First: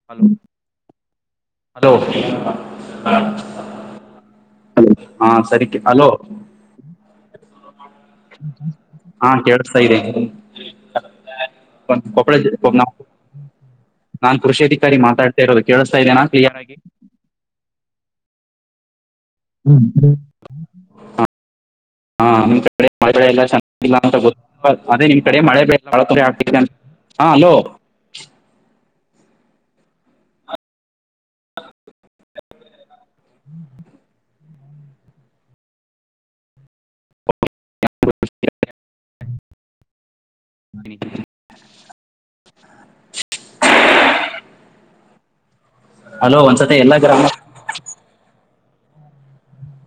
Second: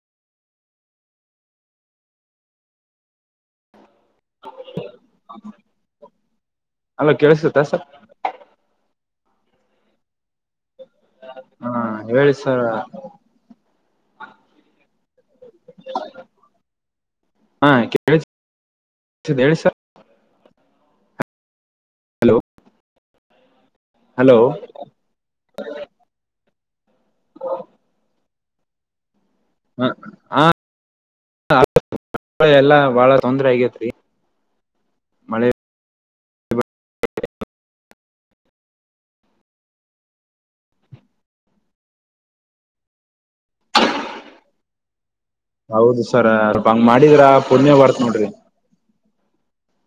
[unintelligible] Hello hello ಹ [unintelligible] ಹಾ ಹ ಸರಿಕ ಹಲೋ ಹಲೋ ಕೆಳಸ್ತೇತ ಸರ್ ಹಾ ಕೇೇಳಸ್ತಾ ಇದೆ [unintelligible] [unintelligible] ಹಾ ಒಂದು ಕೊಳ ಹೇಳಿ ಸರ್ [unintelligible] ನಾನ್ ಕೃಷಿ ಅಧಿಕಾರಿ ಮಾತಾಡ್ ಇರದು ಕೇಳಿಸತಾ ಇದನಾ ಕ್ಲಿಯರ್ ಆಗಿ. ಹಾ ಕೇಳಸ್ತಿದೆ [unintelligible] ಹೇಳಿ ಹ ಸರ್ [unintelligible] ಹ ಹಾ ಹಲೋ ನಿಮ್ ಕಡೆ ಎಲ್ಲ ಚೆನ್ನ ಅಂತ ಹಲೋ ಗೊತ್ತು ಅದೇ ನಿಮ್ ಕಡೆ ಮಳೆ [unintelligible] [unintelligible] ಹಾ ಹಲೋ ಹ ಹ [unintelligible] ಎಲ್ಲಾ ಬಾಳ ತೊಂದ್ರ ಆಗೇತ್ರಿ ಮಳೆ [unintelligible] [unintelligible] ಹೌದು ಸರ್ ಹಲೋ ಸ್ವಲ್ಪ ಒಂದ್ಸತಿ ಹಂಗ ಎಲ್ಲಾ ಮಾಡಿದ್ರ, ಗ್ರಾಮ ಪೂಣ್ಯಾ ಬರುತ್ತೆ ನೋಡ್ರಿ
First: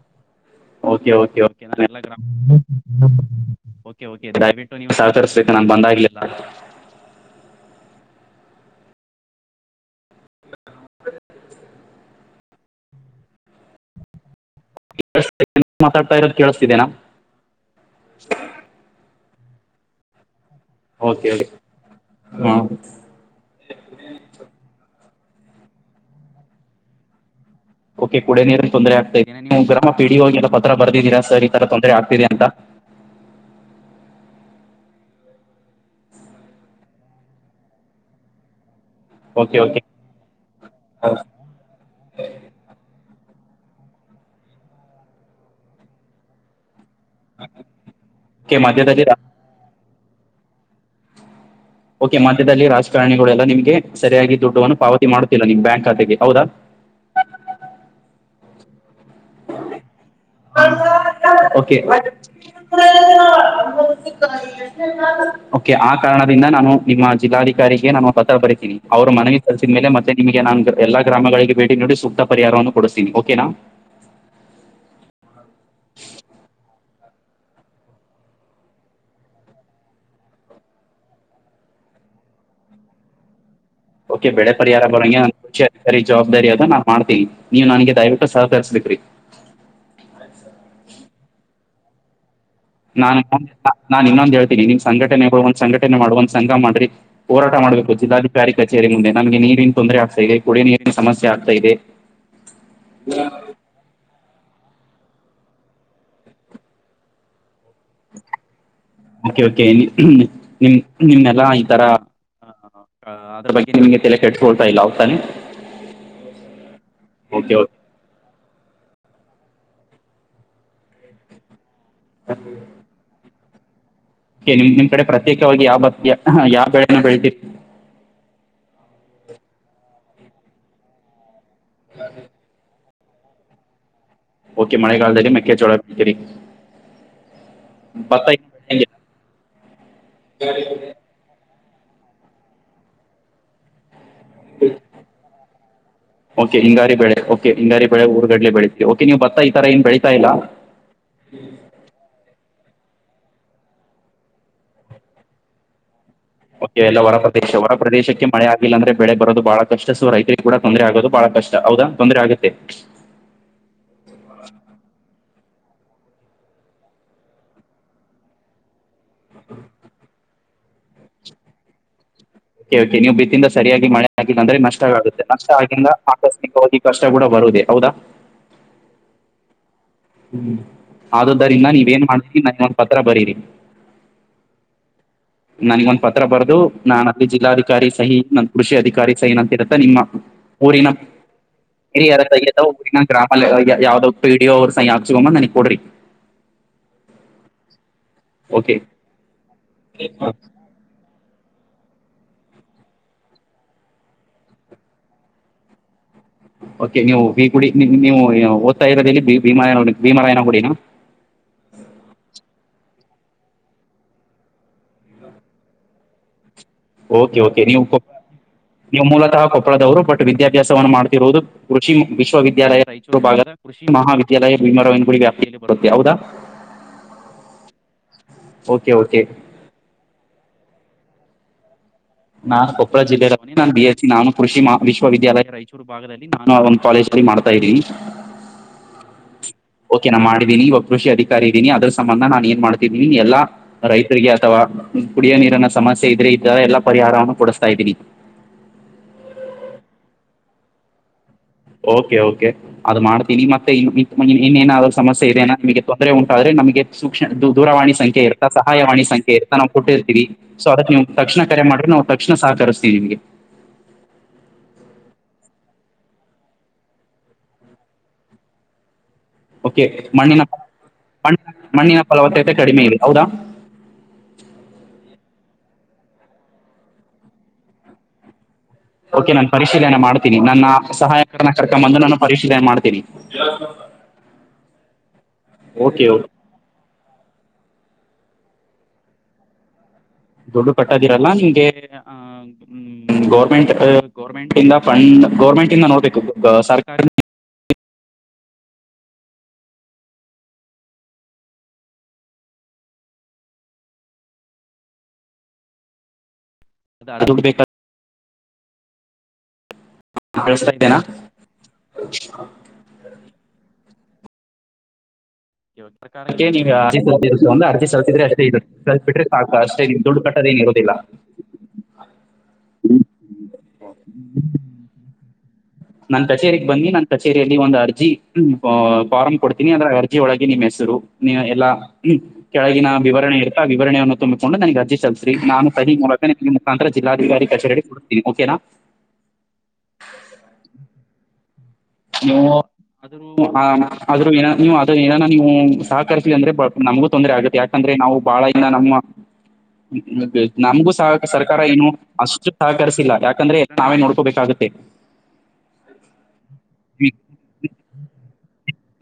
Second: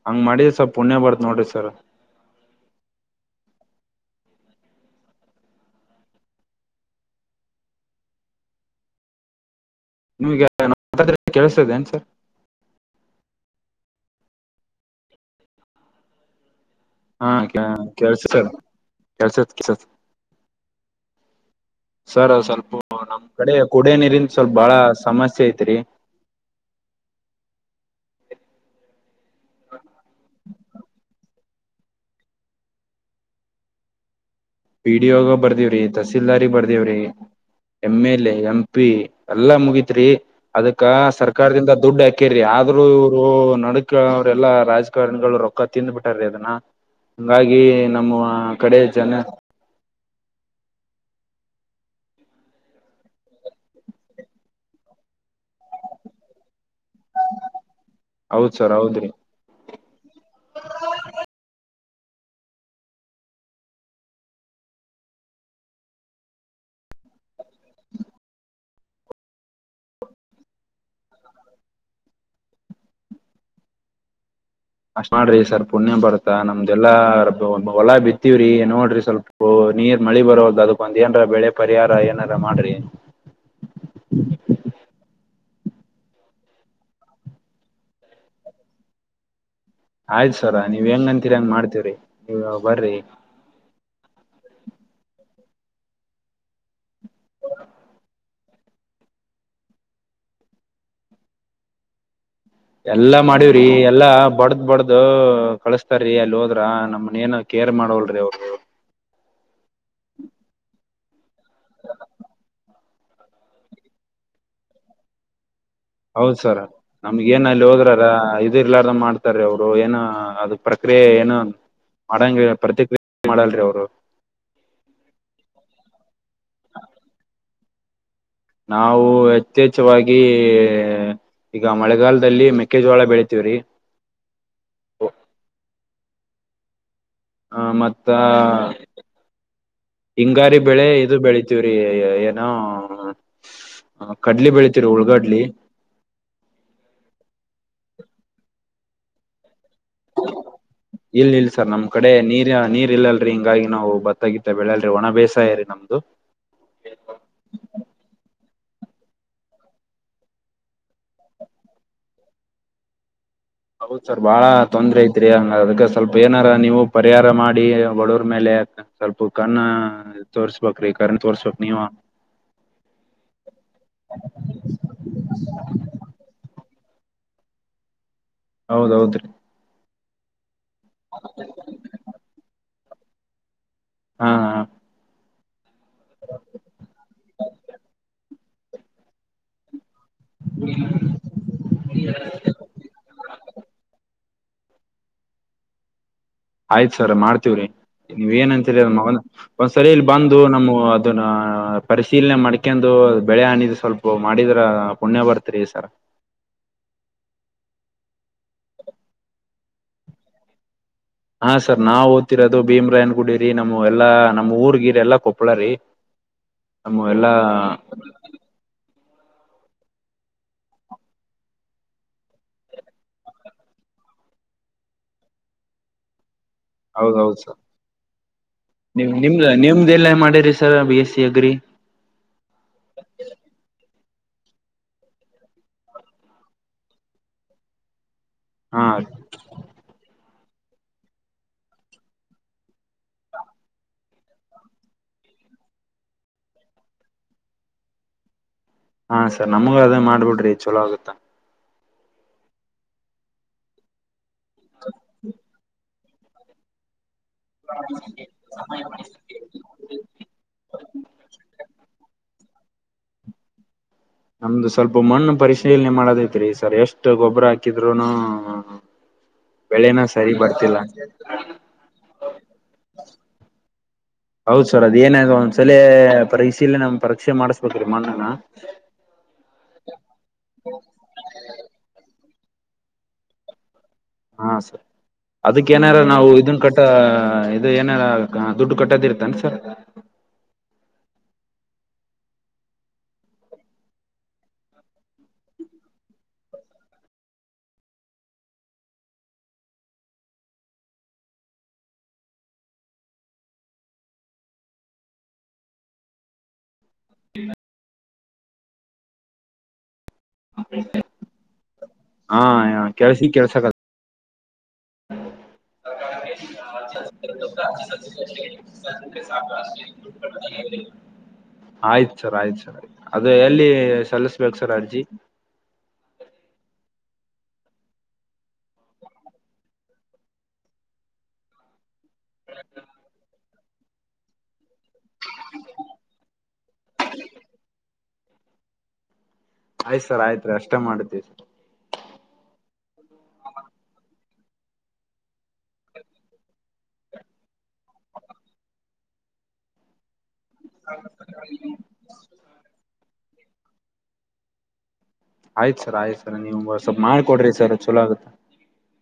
ಹಂಗ ಮಾಡಿದ್ರ ಸ್ವಲ್ಪ ಪುಣ್ಯ ಓಕೆ ಬರ್ತ್ ಓಕೆ ನೋಡ್ರಿ ಕೆ ಸರ್ ನಾನ್ ಎಲ್ಲ ಗ್ರಾಮ [unintelligible] [unintelligible] ಕೆ ಕೆ ದಯವಿಟ್ಟು ನೀವು ಸಹಕರಿಸ್ಬೇಕು ನಾನ್ ಬಂದಾಗ್ಲೇಲಾ ನಿಮಗ ನಾನ್ ಮಾತಾಡೋದು ಕೇಳ್ಸ್ತೀದ್ಯಾ ಏನ್ ಸರ್ ಕೇಳ್ಸ್ತೀದೆ ನಾನ್ ಮಾತಾಡ್ತಾ ಇರೋದು ಕೇಳಿಸ್ತಿದೇನಾ ಅಣ್ಣ ಹಾ ಕೆಳ್ಸತ್ ಕೆಳ್ಸತ್ ಕೇಳ್ಸ್ತೀದೆ ಓಕೆ ಓಕೆ ಸರ್ ಹಾ ಸ್ವಲ್ಪ ನಮ ಈ ಕಡೆ ಕುಡಿಯೋ ನೀರಿಂದ ಸ್ವಲ್ಪ ಬಾಳ ಸಮಸ್ಯೆ ಐತ್ರಿ. ಓಕೆ ಕುಡಿಯೋ ನೀರಿಗೆ ತೊಂದರೆ ಆಗ್ತದೆ ನೀವು ಗ್ರಾಮ ಪೀಡಿಯೋ ಎಲ್ಲ ಪತ್ರ ಬರ್ದೀರಾ ಸರ್ ಈ ತರ ತೊಂದರೆ ಆಗ್ತಿದೆ ಅಂತ? ಪಿ ಡಿ ಯೋಗ ಬರ್ದಿವಿ ರಿ ತಹಸೀಲ್ದಾರಿ ಬರ್ದಿವಿ ರಿ M L A M P ರಿ ಎಲ್ಲಾ ಓಕೆ ಓಕೆ ಮುಗಿತ್ರಿ ಅದಕ್ಕ ಸರ್ಕಾರಕ ಸರ್ಕಾರದಿಂದ ದುಡ್ ಹಾಕೇರಿ ಆದ್ರು ಇವ್ರು ನಡಕ ಅವ್ರೆಲ್ಲಾ ರಾಜಕಾರಣಿಗಳು ರೊಕ್ಕ ತಿಂದ್ ಬಿಟ್ಟಾರೀ ಅದನ್ನ. ಹಂಗಾಗಿ ನಮ್ಮ ಓಕೆ ಕಡೆ ಮಧ್ಯದಲ್ಲಿ ರಾ ಜನ ಓಕೆ ಮಧ್ಯದಲ್ಲಿ ರಾಜಕಾರಣಿಗಳುಲ್ಲ ನಿಮ್ಗೆ ಸರಿಯಾಗಿ ದುಡ್ಡವನ್ನು ಪಾವತಿ ಮಾಡ್ತಿಿಲ್ಲಾ ನಿಮ್ ಬ್ಯಾಂಕ್ ಖಾತೆಗೆ ಹೌದಾ ಹೌದ್ ಸರ್ ಹೌದ್ರಿ ಓಕೆ ಆ ಕಾರಣದಿಂದ ನಾನು ನಿಮ್ಮ ಜಿಲ್ಲಾಧಿಕಾರಿಗೆ ನಾನು ಪತ್ರ ಬರಿತೀನಿ ಅವ್ರ ಮನವಿ ಕರ್ಸಿದ ಮೇಲೆ ಮತ್ತೆ ನಿಮಗೆ ನನ್ ಎಲ್ಲಾ ಗ್ರಾಮಗಳಿಗೆ ಭೇಟಿ ನಡಿ ಸೂಕ್ತ ಪರಿಹಾರವನ್ನು ಕೊಡಿಸತನಿ ಓಕನಾ ಅಷ್ಟ್ ಮಾಡ್ರಿ ಸರ್ ಪುಣ್ಯ ಬರ್ತಾದ ನಮ್ದೆಲ್ಲಾರದು ಹೊಲ ಬಿತ್ತೀವ್ರಿ ನೋಡ್ರಿ ಸ್ವಲ್ಪ ಓ ನೀರ್ ಮಳಿ ಬರವಲ್ಲದ ಅದಕ್ಕೊಂದ ಏನಾರ ಬೆಳೆ ಪರಿಹಾರ ಏನಾರ ಮಾಡ್ರಿ ಓಕೆ ಬೆಳೆ ಪರಿಹಾರ ಬರೋ ಹಾಗೆ ನಂಗೆ ಕೃಷಿ ಅಧಿಕಾರಿ ಜವಾಬ್ದಾರಿ ಅದ ನಾ ಮಾಡ್ತೀನಿ ನೀವ್ ನನ್ಗೆ ದಯವಿಟ್ಟು ಸಹಕರಿಸ ಬೇಕ್ರಿ ಆಯ್ತು ಸರ ನೀವ್ ಹೆಂಗ ಅಂತೀರಿ ಹೆಂಗ ಮಾಡ್ತೀವ್ರಿ ನೀವ್ ಬರ್ರಿ ನಾನ್ ನಾನ್ ಇನ್ನೊಂದ್ ಹೇಳ್ತೀನಿ ನೀಮ್ ಸಂಘಟನೆಗಳು ಒಂದ್ ಸಂಘಟನೆ ಮಾಡ ಒಂದ್ ಸಂಘ ಮಾಡ್ರಿ ಹೋರಾಟ ಮಾಡ್ಬೇಕು ಜಿಲ್ಲಾಧಿಕಾರಿ ಕಚೇರಿ ಮುಂದೆ ನಮಗೆ ನೀರಿನ ತೊಂದರೆ ಆಗ್ತಾ ಇದೆ ಕುಡಿಯುವ ನೀರಿನ ಸಮಸ್ಯೆ ಆಗ್ತಾ ಇದೆ ಎಲ್ಲ ಮಾಡಿವಿ ಹೆ ಎಲ್ಲಾ ಬಡ್ದ್ ಬಡ್ದ ಕಳಸ್ತಾರ್ ರೀ ಅಲ್ಲಿ ಹೋದ್ರ ನಮ್ಗ ಏನ ಕೇರ್ ಮಾಡವಲ್ರಿ ಅವ್ರು ಒಕೆ ಒಕೆ ನಿಮ ನಿಮ್ಮನ್ನೆಲ್ಲಾ ಈ ತರ ಹ ಅದ್ರ ಬಗ್ಗೆ ನಿಮ್ಗೆಲ ತಲೆಕೆಟ್ಟಸ್ಕೊಳ್ತಾ ಇಲ್ಲ ಹೌದ ತಾನೇ ಹೌದ್ ಸರ ನಮ್ಗ ಏನ ಅಲ್ಲಿ ಹೋದ್ರಾರ ಇದ್ದು ಇರಲಾರ ದಂಗೆ ಮಾಡ್ತಾರೆ ಅವ್ರು ಏನು ಅದ ಪ್ರಕ್ರಿಯೆ ಏನು ಮಾಡಂಗ ಪ್ರತಿಕ್ರಿಯ ಮಾಡಲ್ರಿ ಅವ್ರ ನಿಮ್ ನಿಮ್ ಕಡೆ ಪ್ರತ್ಯೇಕವಾಗಿ ಯಾವ ಯಾವ ಬೆಳೆನ ಬೆಳಿತಿರಿ ನಾವು ಯಥೇಚ್ವಾಗಿ ಈಗ ಮಳೆಗಾಲದಲ್ಲಿ ಮೆ ಮೆಕ್ಕೆ ಜೋಳ ಬೆಳಿತಿವ್ರೀ ಓಕೆ ಮಳೆಗಾಲದಲ್ಲಿ ಮೆಕ್ಕೆಜೊಳ ಬೆಳಿತಿರಿ ಹ ಮತ್ತ ಹಿಂಗಾರಿ ಬೆಳೆ ಇದು ಬೆಳಿತಿವಿ ಬಿತ್ತತಿವ್ರೀ ಏನೋ ಕಡ್ಲಿ ಬೆಳತಿವರಿ ಉಳ್ಗಡ್ಲಿ ಓಕೆ ಹಿಂಗಾರಿನ ಬೆಳೆ ಓಕೆ ಹಿಂಗಾರಿ ಬೆಳೆ ಹುರಿಗಡಲೆ ಬೆಳೀತಿರಿ ಓಕೆ ನೀವು ಭತ್ತ ಈರ ಏನ್ ಬೆಳೀತಾ ಇಲ್ಲ [unintelligible] ಇಲ್ ಇಲ್ ಸರ್ ನಮ್ ಕಡೆ ನೀರ್ ನೀರ್ ಇಲ್ಲಲ್ರರಿ ಹಿಂಗಾಗಿ ನಾವು ಬತ್ತಗತ್ತ ಬೆಳಲ್ರಿ ಒಣ ಬೇಸಾಯರಿ ನಮ್ದು ಕೆ ಎಲ್ಲ ಹೊರ ಪ್ರದೇಶ ಹೊರ ಪ್ರದೇಶಕ್ಕೆ ಮಳೆ ಆಗಿಲ್ಲ ಅಂದ್ರೆ ಬೆಳೆ ಬರದು ಬಹಳಷ್ಟ ಸು ರೈತರಿಗೆ ಕೂಡ ತೊಂದರೆ ಆಗೋದು ಬಹಳ ಕಷ್ಟ ಹೌದಾ ತೊಂದ್ರರೆ ಆಗತ್ತೆ ಹೌದ ಸರ್ ಬಾಳ ತೊಂದ್ರೆ ಐತ್ರಿ ಅದಕ್ಕೆ ಸ್ವಲ್ಪ ಏನಾರ ನೀವು ಪರಿಹಾರ ಮಾಡಿ ಬಡವರ್ ಮೇಲೆ ಸ್ವಲ್ಪ ಕಣ್ಣ ತೋರ್ಸ್ಬೇಕ್ರಿ ಕರೆನ್ ತೋರ್ಸ್ಬೇಕ್ ರಿ ನೀವ ಒ ಕೆ ನೀವು ಬಿತ್ತಿಂದ ಸರಿಯಾಗಿ ಮಳೆ ಆಗಿಲ್ಲಂದ್ರೆ ನಷ್ಟ ಆಗುತ್ತೆ ನಷ್ಟ ಆಗಿಂದ ಆಕಸ್ಮಿಕವಾಗಿ ಕಷ್ಟ ಕೂಡ ಬರುದೇ ಹೌದಾ ಹೌದೌದ್ರೀ ಹ್ಮ್ ಆದುದ್ದರಿಂದ ನೀವ ಏನ್ ಮಾಡ್ತೀರಿ ನನಗೊಂದು ಪತ್ರ ಬರೀರಿ ಹಾ ನನ್ಗ ಒಂದ್ ಪತ್ರ ಬರ್ದು ನಾನ್ ಅಲ್ಲಿ ಜಿಲ್ಲಾಧಿಕಾರಿ ಸಹಿ ನನ್ ಕೃಷಿ ಅಧಿಕಾರಿ ಸೈನ್ ಅಂತಿರುತ್ತ ನಿಮ್ಮ ಊರಿನ ಇ ಯಾರ ಇ ಊ ನ ಗ್ರಾಮ ಯಾವ್ದ್ ಪೀಡಿಯೋ್ ಸಹ ಹಾಚ್ಕೊಂಬ ನನಗ್ ಕೊಡ್ರಿ ಆಯ್ತ ಸರ್ ಮಾಡ್ತೀವ್ರಿ ನೀವ್ ಏನಂತ ಓಕೆ ಅ ಒಂದ ಒಂದ್ ಸರಿಲ್ ಬಂದು ನಮ್ಮ ಅ ಪರಿಶೀಲನೆ ಮಾಡ್ಕಂದುು ಬೆಳೆ ಹಾನಿದ ಸ್ವಲ್ಪ ಮಾಡಿದ್ರ ಪುಣ್ಯ ಬರ್ತ್ರಿ ಸರ್ ಓಕೆ ನೀವು ಈ ಕುುಡಿ್ ನೀವು ಓದ್ತಾ ಇರೋದಲ್ಲಿ ಭೀಮ ಭೀಮ ರಾಯನುಡಿನ ಹಾ ಸರ್ ನಾವ ಓದ್ತಿರೋದು ಭೀಮ್ರಾಯನ್ ಗುಡಿರಿ ನಮ್ಮ ಎಲ್ಲಾ ನಮ್ಮ ಊರ್ಗಿರಿ ಎಲ್ಲಾ ಕೊಪ್ಳರೀ. ನಮ್ಮೂ ಎಲ್ಲಾ ಓಕೆ ಓಕೆ ನೀವು ಕೊ ನೀವು ಮೂಲತಃ ಕೊಪ್ಪಳದವರು ಬಟ್ ವಿದ್ಯಾಭ್ಯಾಸವನ್ನು ಮಾಡ್ತಿರುದು ಕೃಷಿ ವಿಶ್ವವಿದ್ಯಾಲಯ ರಾಯಚೂರು ಭಾಗದ ಕೃಷಿ ಮಹಾವಿದ್ಯಾಲಯ ಭೀಮರಾಯಣಡಿ ವ್ಯಾಪ್ತಿಯಲ್ಲಿ ಬರುತ್ತೆ ಹೌದಾ. ಹೌದೌದ ಸ ಓಕೆ ಓಕೆ ನಿಮ್ದ ನಿಮ್ದ ಎಲ್ಲ ಮಾಡಿರೀ sir B S C agri. ನಾನ್ ಕೊಪ್ಪಳ ಜಿಲ್ಲ ರ ನಾನ್ ಬಿ ಎಸ್ ಸಿ ನಾನು ಕೃಷಿ ವಿಶ್ವವಿದ್ಯಾಲಯ ರಾಯಚೂರು. ಭಾಗದಲ್ಲಿ ನಾನು ಆ ಒಂದ ಕಾಲೇಜ್ ಅಲ್ಲಿ ಮಾಡ್ತಾ ಇದೀನಿ. ಹಾ ಓಕೆ ನಾ ಮಾಡಿದ್ದೀನೀ ಇವ ಕೃಷ ಅದಿಕಾರಿ ಇದೀನಿ ಆದ್ರ ಸಂಬಂಧ ನಾನ ಏನ್ ಮಾಡ್ತಿದೀನಿ ಎಲ್ಲ ರೈತರಿಗೆ ಅಥವಾ ಕುಡಿಯೋ ನೀರಿನ ಸಮಸ್ಯೆ ಇದ್ರೆ ಇದರ ಎಲ್ಲಾ ಪರಿಹಾರವನ್ನ ಕೊಡಸ್ತಾ ಇದ್ದೀನಿ. ಹಾ ಸರ್ ನಮಗು ಅದ ಮಾಡ್ಬಿಡ್ರಿ ಚಲೋ ಆಗತ್ತಾ. ಓಕೆ ಓಕೆ ಅದ ಮಾಡ್ತೀನಿ ಮತ್ತೆ ಇನ್ ಇನ್ನೇನಾದ್ರು ಸಮಸ್ಯೆ ಇದೆನ ನಿಮಗೆ ತೊಂದರೆ ಉಂಟಾದ್ರೆ ನಮಗೆ ಸೂಕ್ಷ್ಮ ದೂರವಾಣಿ ಸಂಖ್ಯೆ ಇರ್ತಾ ಸಹಾಯವಾಣಿ ಸಂಖ್ಯೆ ನಾವ ಕೊಟ್ಟಿರ್ತೀವಿ ಸೊ ಅದಕ ನೀವ ತಕ್ಷಣ ಕರೆ ಮಾಡ್ರೆ ನಾವು ತಕ್ಷಣ ಸಹಕರಿಸ್ತೀವಿ ನಿಮಗೆ ನಮ್ದ ಸ್ವಲ್ಪ ಮಣ್ಣ ಪರಿಶೀಲನೆ ಮಾಡದತ್ರಿ ಸರ್ ಎಷ್ಟ ಗೊಬ್ಬರ ಹಾಕಿದ್ರುನು ಓಕೆ ಬೆಳೆನ ಸರಿ ಮಣ್ಣಿನ ಬರ್ತಿಲ್ಲ. ಮಣ್ಣಿನ ಮಣ್ಣಿನ ಫಲವತ್ತತೆ ಕಡಿಮೆ ಇದೆ ಹೌದಾ. ಹೌದ ಸರ್ ಅದ ಏನ ಒಂದ್ಸಲೇ ಪರೀಶೀಲನೆ ಪರಕ್ಷೆ ಮಾಡಿಸಬೇಕ್ರೀ ಮಣ್ಣನ ಓಕೆ ನಾನ ಪರಿಶೀಲನೆ ಮಾಡ್ತೀನಿ ನನ್ನ ಸಹಾಯಕರನ ಕರ್ಕೊಂಡ ಬಂದ ನಾನ ಪರಿಸಿಲನೆ ಮಾಡ್ತೀನಿ. [unintelligible] ಹಾ ಸರ್ ಅದಕ್ಕ ಏನಾರ ಓಕೆ ನಾವ ಓಕೆ ಇದನ್ ಕಟ್ಟ ಟ್ಟ ಇದ ಏನ ದುಡ್ಡ ಕಟ್ಟೋದ ಇರ್ತನ ಸರ್ ದುಡ್ಡ ಕಟ್ಟದಿರಲ್ಲ ನಿಮ್ಗೆ ಆ ಹ್ಮ ಗೌರ್ಮೆಂಟ್ ಗೌರ್ಮೆಂಟ್ಂದ ಫಂಡ್ ಗೌರ್ಮೆಂಟ್ ಇಂದ ನೋಡಬೇಕು ಸರ್ಕಾರ ಅದ ಅರ್ದುಡ್ ಬೇಕ ಕೇಳಿಸ್ತಾ ಇದೆನಾ ಹಾ ಕೆಳ್ಸಿ ಈ ಕೆಳ್ಸಕ ನೀವ ಅರ ಸಲ್ ಒಂದ ಅಜಿ ಸಲ್ಸಿದ್ರೆ ಇಷ್ಟೇ ಇ ಸಲ್ ಬಿಟ್ರೆ ಸಾಕು ಅಷ್ಟೇ ದುಡ್ಡ ಕಟ್ಟದೇನ ಇರೋದಿಲ್ಲ. ಆಯ್ತ ಸರ್ ಆಯ್ತ ಸರ್ ಅದ ಎಲ್ಲಿ ಸಲ್ಲಿಸ್ಬೇಕ ಸರ್ ಅರ್ಜಿ. ನನ್ ಕಚೇರಿಗ್ ಬನ್ನಿ ನನ್ ಕಚೇರಿಯಲ್ಲಿ ಒಂದ ಅರ್ಜಿ ಅ ಫಾರ್ಮ್ ಕೊಡ್ತೀನಿ ಅಂದ್ರೆ ಅರ್ಜಿ ಒಳಗೆ ನಿಮ್ಮ ಹೆಸರು ನೀ ಎಲ್ಲಾ ಕೆಳಗಿನ ವಿವರಣೆ ಇ ವಿವರಣೆಯನ್ನು ತುಂಬಿಕೊಂಡು ನನಗ ಅರ್ಜಿ ಸಲ್ಸಿ ನಾನು ಸಿ ಮೂವ ನಿ ಮುಖಾಂತರ ಜಿಲ್ಲಾದಿಕಾರಿ ಕಚೇರಿ ದಿ ಓಕೆನಾ. ಆಯ್ತ ಸರ್ ಆಯ್ತ್ರಿ ಅಷ್ಟ ಮಾಡತುರಿ. ನು ಅದನ್ನು ಅ ಆದ್ರೂನು ಅ ಏನ ನೀವು ಸಹಕರಿಸ್ಲಿ ಅಂದ್ರೆ ನಮಗು ತೊಂದರೆ ಆಗುತ್ತೆ ಯಾಕಂದ್ರೆ ನಾವು ಬಾಳ ಇಂದ ನಮ್ಮ [unintelligible] ನಮ್ಗೂ ಸಹ ಸರ್ಕಾರ ಏನು ಅಷ್ಟು ಸಹಕರಿಸಿಲ್ಲ ಯಾಕಂದ್ರೆ ನಾವೇ ನೋಡ್ಕೋಬೇಕಾಗತ್ತೆ. ಆಯ್ತ ಸರ್ ಆಯ್ತ ಸರ್ ನೀವು ಸ್ವಲ್ಪ ಮಾಡ ಕೋಡ್ರಿ ಸರ್ ಚಲೋ ಆಗತ್ತ.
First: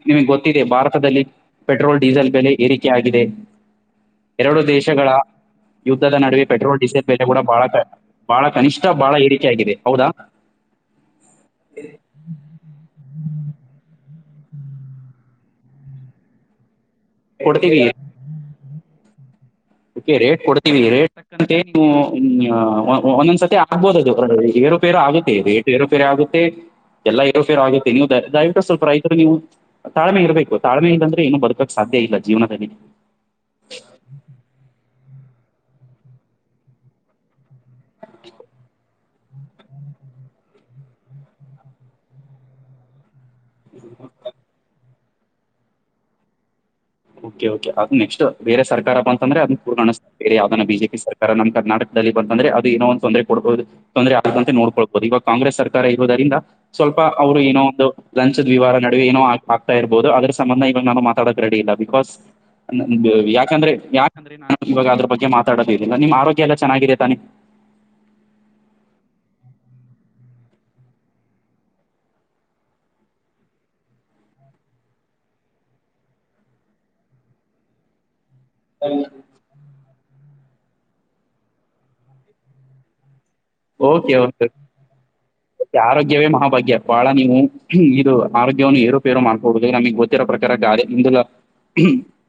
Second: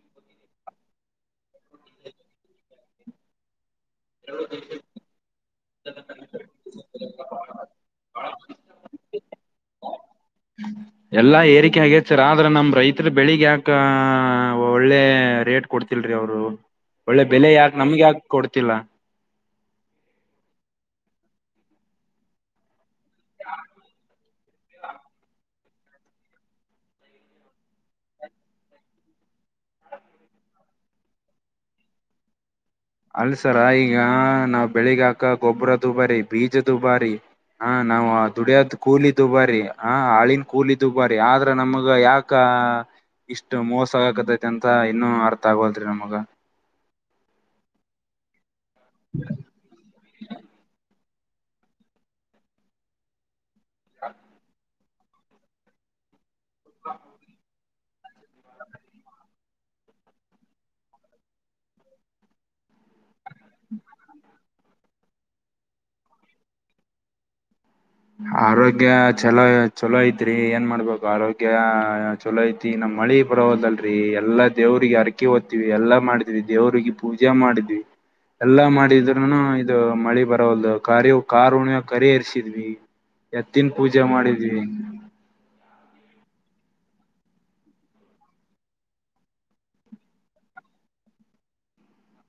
ನಿಮ್ಗ ಗೊತ್ತಿದೆ ಭಾರತದಲ್ಲಿ ಪೆಟ್ರೋಲ್ ಡೀಸೆಲ್ ಬೆಲೆ ಏರಿಕೆ ಆಗಿದೆ. ಎರಡು ದೇಶಗಳ ಯುದ್ಧದ ನಡುವೆ ಪೆಟ್ರೋಲ್ ಡೀಸೆಲ್ ಬೆಲೆ ಕೂಡ ಬಳ ಕ ಬಾಳ ಕನಿಷ್ಠ ಬಾಳ ಏರಿಕೆ ಆಗಿದೆ ಹೌದಾ. ಎಲ್ಲಾ ಏರಿಕೆ ಆಗೆತ ಸರ್ ಆದ್ರ ನಮ್ ರೈತರ ಬೆಳಿಗ ಯಾಕ ಒಳ್ಳೆ ರೇಟ್ ಕೊಡ್ತಿಲ್ರಿ ಅವ್ರು ಒಳ್ಳೆ ಬೆಲೆ ಯಾಕ ಕೊಡ್ತೀವಿ ನಮ್ಗ ಯಾಕ ಕೊಡ್ತಿಲ್ಲ. ಕ್ಕೆ ರೇಟ್ ಕೊಡ್ತೀವಿ ರೇ ನೀ ಒಂದೊಂದ್ಸತಿ ಆಗ್ಬೋದದು ಏರುಪೇರು ಆಗುತ್ತೆ ಇದೆ ಏರೋಫೇರ ಆಗುತ್ತೆ ಎಲ್ಲ ಇರೋಫೇರೋ ಆಗುತ್ತೆ ನೀವು ದ ದಯವಿಟ್ಟು ಸ್ವಲ್ಪ ರೈತ್ ನೀವು ತಾಳ್ಮೆ ಇರ್ಬೇಕು ತಾಳ್ಮೆ ಇಲ್ಲ ಅಂದ್ರೆ ಏನು ಬರ್ಕಕ್ ಸಾಧ್ಯ ಇಲ್ಲ ಜೀವನದಲ್ಲಿ ಅಲ್ಸರ ಈಗ ನಾವ್ ಬೆಳಿಗಿ ಹಾಕ ಗೊಬ್ಬರದುಬಾರಿ ಬೀಜ ದುಬಾರಿ ಹಾ ನಾವವು ದುಡಿಯದ್ ಕೂಲಿದ್ದು ಬಾರಿ ಹ ಹಳನ್ ಕೂಲಿದ್ದು ಬಾರಿ ಆದ್ರ ನಮಗ ಯಾಕ ಅಕ್ಕ ಇಷ್ಟು ಮೋಸ ಆಕತೈತಿ ಅಂತ ಇನ್ನುೂ ಅರ್ಥ ಆಗೋಲ್ರಿ ನಮಗ ಓಕೆ ಕೆ ಅ ನೆಸ್ಟ್ ಬೇರೆ ಸರ್ಕಾರಪ್ಪ ಅಂದ್ರ ಅದನ್ನ ಕೂರ್ಗಿಸ್ತ ಬೇರೆ ಯಾವ್ದದ ಬಿಜೆಪಿ ಸರ್ಕಾರ ನಮ್ಮ ಕರ್ನಾಟದಲ್ಲಿ ಬಂತಂದ್ರೆ ಅದು ಏನ ಒಂದ ತೊಂದರೆ ಕೊಡೋುದುೊಂದರೆ ಆಗ ಅಂತೆ ನೋಡ್ಕೊ ಈವಾಗ ಕಾಂಗ್ರೆಸ್ ಸರ್ಕಾರ ಇರವುದರಿಂದ ಸ್ವಲ್ಪ ಅವ್ರು ಏನೋ ಒಂದು ಲಂಚ್ ದ್ವಾರ ನುವೆ ಏನ ಆಗ್ತಾ ಇಬಹ ಅದರ ಸಂಬಂ ಇಾಗ ನು ಮಾತಾಡದ ರೆಡಿ ಇಲ್ಲ ಬ ಯಾಕಂದ್ರೆ ಯಾಕಂದ್ರೆ ನಾನ ಇವಾಗ ಅದ್ರ ಬಗ್ಗೆ ಮಾತಾಡದ ಇಲ್ಲ ನಿಮ್ಮ ಆರೋಗ್ಯ ಎಲ್ಲ ಚೆನ್ನಾಗಿದೆ ತಾನೆ ಆರೋಗ್ಯ ಚಲೋ ಚಲೋ ಐತ್ರಿ ಏನ್ ಮಾಡ್ಬೇಕು ಆರೋಗ್ಯ ಚಲೋ ಐತಿ ನಮ್ಮ್ ಮಳಿ ಬರಹದಲ್ರರಿ ಎಲ್ಲಾ ದೇವ್ರಿಗೆ ಹ ಅರಕೆ ಓದ್ತಿವಿ ಎಲ್ಲ ಮಾಡಿದತಿವಿ ದೇವ್ರಿಗೆ ಪೂಜಾ ಮಾಡಿದ್ವಿ ಎಲ್ಲಾ ಮಾಡಿದ್ರರುನು ಇದು ಮಳಿ ಬರವಲ್ದು ಕ ಕಾರ್ ಉಣಿವ ಕರಿ ಎರ್ಸಿದ್ವಿ ಎತ್ತಿನ ಪೂಜೆ ಓಕೆ ಕೆ ಮಾಡಿದ್ವಿ ಮತ್ತೆ ಆರೋಗ್ಯವೇ ಮಹಾಭಾಗ್ಯ ಬಹಳ ನೀವು ಇದು ಆರೋಗ್ಯವನ್ನು ಏರುಪೇರು ಮಾಡ್ಕೊಬುದು ನಮಗ್ ಗೊತ್ತ ಇತ್ತರ ಪ್ರಕಾರ ಕಾರ್ಯ ಮುಲ್ಲ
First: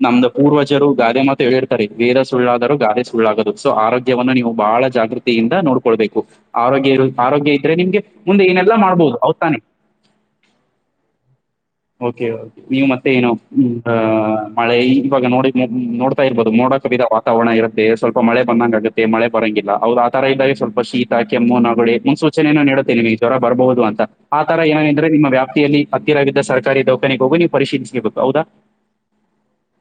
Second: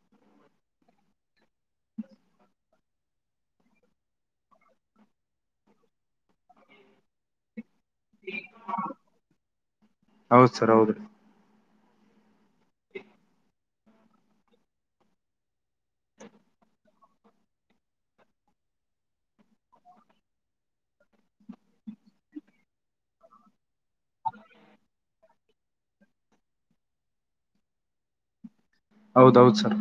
ನಮ್ದ ಪೂರ್ವಜರು ಗಾದೆ ಮಾತ್ರ ಹೇಳಿರ್ತಾರೆ ವೇದ ಸುಳ್ಳಾದರೂ ಗಾದೆ ಸುಳ್ಳಾಗದು ಸೊ ಆರೋಗ್ಯವನ್ನು ನೀವು ಬಹಳ ಜಾಗೃತಿ ನೋಡ್ಕೊಳ್ಬೇಕು ಆರೋಗ್ಯ ಇ ಆರೋಗ್ಯ ಇದ್ರೆ ನಿಮ್ಗೆ ಮುಂದೆ ನೆಲ್ಲಾ ಮಾಡ್ಬಹುದು ಅವತಾನೆೆ ಹೌದ್ ಸರ್ ಹೌದ್ರಿ ನೀವು ಮತ್ತೆ ಏನು ಹ್ಮ್ ಮಳೆ ಇವಾಗ ನೋಡಿ ನೋಡ್ತಾ ಇರ್ಬೋದು ನೋಡಕ ಬಿದ ತಗಣ ಇರುತ್ತೆ ಸ್ವಲ್ಪ ಮಳೆ ಬಂದಂಗ ಆಗುತ್ತೆ ಮಳೆ ಬರಂಗಿಲ್ಲ ಹೌ ಆ ತರದಿಂದಾಗಿ ಸ್ವಲ್ಪ ಶೀತ ಕೆಮ್ಮು ನಗಡಿ ಮುನ್ಸೂಚನೆೆಯ ನೀಡುತ್ತೆ ನಿಮಗ್ ಜ್ವರ ಬರಬಹುದು ಅಂತ ಆ ತರ ಏನ ನಿಮ್ಮ ವ್ಯಾಪ್ಯಲ್ಲಿತ್ತಿರವಿದ್ದ ಸರ್ಕಾರಿ ದೌಖಾನಗೆ ಹೋಗಿ ನೀವು ಪರಿಶೀಲಿಸಬೇಕು ಹೌದಾ ಹೌದೌದ್ ಸರ್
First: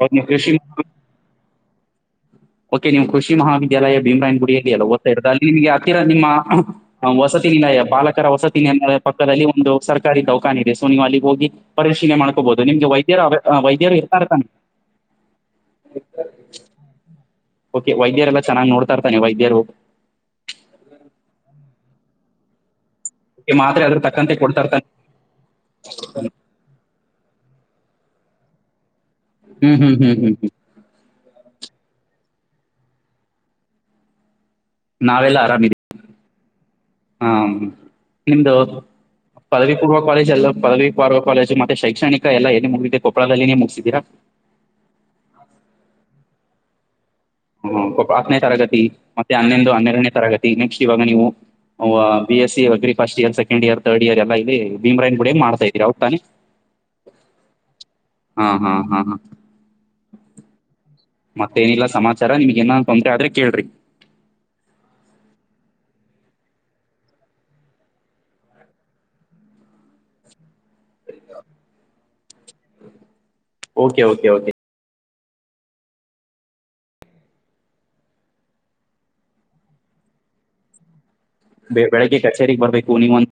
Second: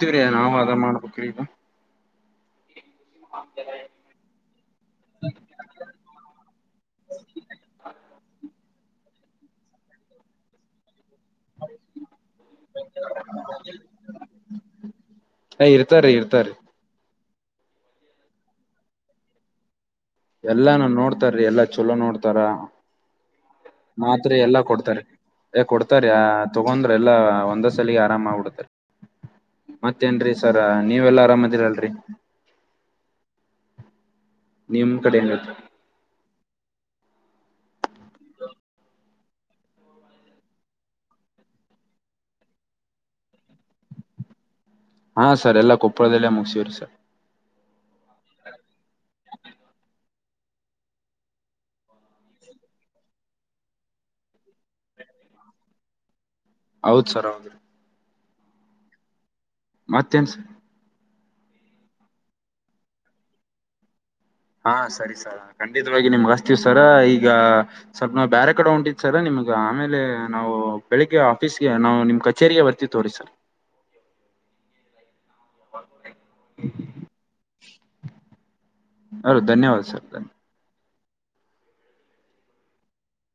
ಅವಾಗ ನೀವು ನಾವ್ ಕೃಷಿ ಅದ ಮಾಡ್ಬೇಕ್ರೀ ಈಗ ಓಕೆ ನೀವು ಕೃಷಿ ಮಹಾವಿದ್ಯಾಲಯ ಭೀಮ್ರಾಯನ್ ಗುಡಿಯಲ್ಲಿಲ್ಲ ಓ್ತಾ ಇ್ದದ ಅಲ್ಲಿ ನಿಮಗೆ ಹತ್ತಿರ ನಿಮ್ಮ ವಸತಿ ನಿಲಯ ಬಾಲಕರ ವಸತಿ ನಿಲಯ ಪಕ್ಕದಲ್ಲಿ ಒಂದು ಸರ್ಕಾರಿ ಡೌಖಾನ್ ಇದೆ ಸೊ ನೀವು ಅಲ್ಲಿ ಹೋಗಿ ಪರಿಶೀಲನೆ ಮಾಡ್ಕೋಬಹುದು ನಿಮ್ಗೆ ವೈದ್ಯರು ವೈದ್ಯ ಯರು ಇರ್ತಾ ಇತಾನ ಹ ಇರ್ತಾರ ಇರ್ತಾರೀ ಓಕೆ ವೈದ್ಯರುಲ್ಲ ಚನ್ನಾಗಿ ನೋಡ್ತ ಇರ್ತೆ ವೈದ್ಯರು ಎಲ್ಲಾನ ನೋಡ್ತಾರೀ ಎಲ್ಲಾ ಚಲೋ ನೋಡ್ತಾರ ಓಕೆ ಅದ್ರ ಮಾತ್ರೆ ತಕ್ಕಂತೆ ಎಲ್ಲಾ ಕೊಡ್ತಾ ಇರ್ತಾನೆ ಕೊಡ್ತಾರ ಕೊಡ್ತಾರ ತಗೊಂಡ್ರ ಎಲ್ಲಾ ಒಂದ ಸಲಿಗೆ ಆರಾಮಗ್ಬಿಡ್ತಾರ ಹ್ಮ್ ಹ್ಮ್ ಹ್ಮ್ ಹ್ಮ್ ಮತ್ತೇನ್ರೀ ಹ್ಮ್. ಸರ್ ನೀವೆಲ್ಲಾ ಆರಾಮದಿರಲ್ರಿ ನಾವೆಲ್ಲಾರಾಮೀವಿ [inaudible] ಹಾ ನಿಮ್ದು ಪದವಿ ಪೂವ ಕಾಲಜ ಎಲ್ಲ ಪದವಿ ಪರ್ವ ಕಾಲೇಜು ಮತ್ತೆ ಶೈಕ್ಷಣಿಕ ಎಲ್ಲ ಏ ಮುಗಿದೆ ಕೊಪ್ಪಳದಲ್ಲಿನೇ ಮುಗಿಸಿದ್ದೀರಾ ಹಾ ಸರ್ ಎಲ್ಲ ಕೊಪ್ಪಳದಲ್ಲೇ ಮುಗಿಸವ್ರರಿ ಸರ್ ಹ ಹತ್ತನೇ ತರಗತಿ ಮತ್ತೆ ಹನ್ನೊಂದು ಹನ್ನೆರಡನೇ ತರಗತಿ ನೆಕ್ಸ್ಟ್ ಇವಾಗ ನೀವು B S C agri first year second year third year second ಇಯರ್ಡ್ year ಎಲ್ಲ ಇಲ್ಲಿ ಭೀಮರಾಯನ ಗುಡಿ ಮಾಡ್ತ ಇದೀರಿ ಹೌದು ತಾನೆ ಹೌದ್ ಸರ್ ಹೌದ್ರೀ ಹಾ ಹಾ ಹಾ ಹಾ ಮತ್ತೆನ್ಸ.. ಮತ್ತೇನಿಲ್ಲ ಸಮಾಚಾರ ನಿಮ್ಗೆಏನ ತೊಂದ್ರೆ ಆದ್ರೆ ಕೇಳ್ರಿ. ಹಾ ಸರಿ ಸರ್ ಖಂಡಿತವಾಗಿ ನಿಮ್ಗೆ ಹಸ್ತೀವಿ ಸರ ಈಗ. ಸ್ವಲ್ಪ ನಾವ್ ಬೇರೆ ಕಡೆ ಉಂಟತ್ ಸರ ನಿಮ್ಗ ಆಮೇಲೆ ನಾವು ಬೆಳಿಗ್ಗೆ ಆಫೀಸ್ಗೆ ನಾ್ ನಿಮ್ ಕಚೇರಿಗೆ ಬರ್ತೀವಿ.. ತೋರಿ ಸರ್. Okay okay okay. ಅ ಧನ್ಯವಾದ ಸರ್ಧನ್. ಬೆ ಬೆಳಿಗ್ಗೆ ಕಚೇರಿಗೆಗ್ ಬರ್ಬೇಕು ನೀವ ಒಂದು.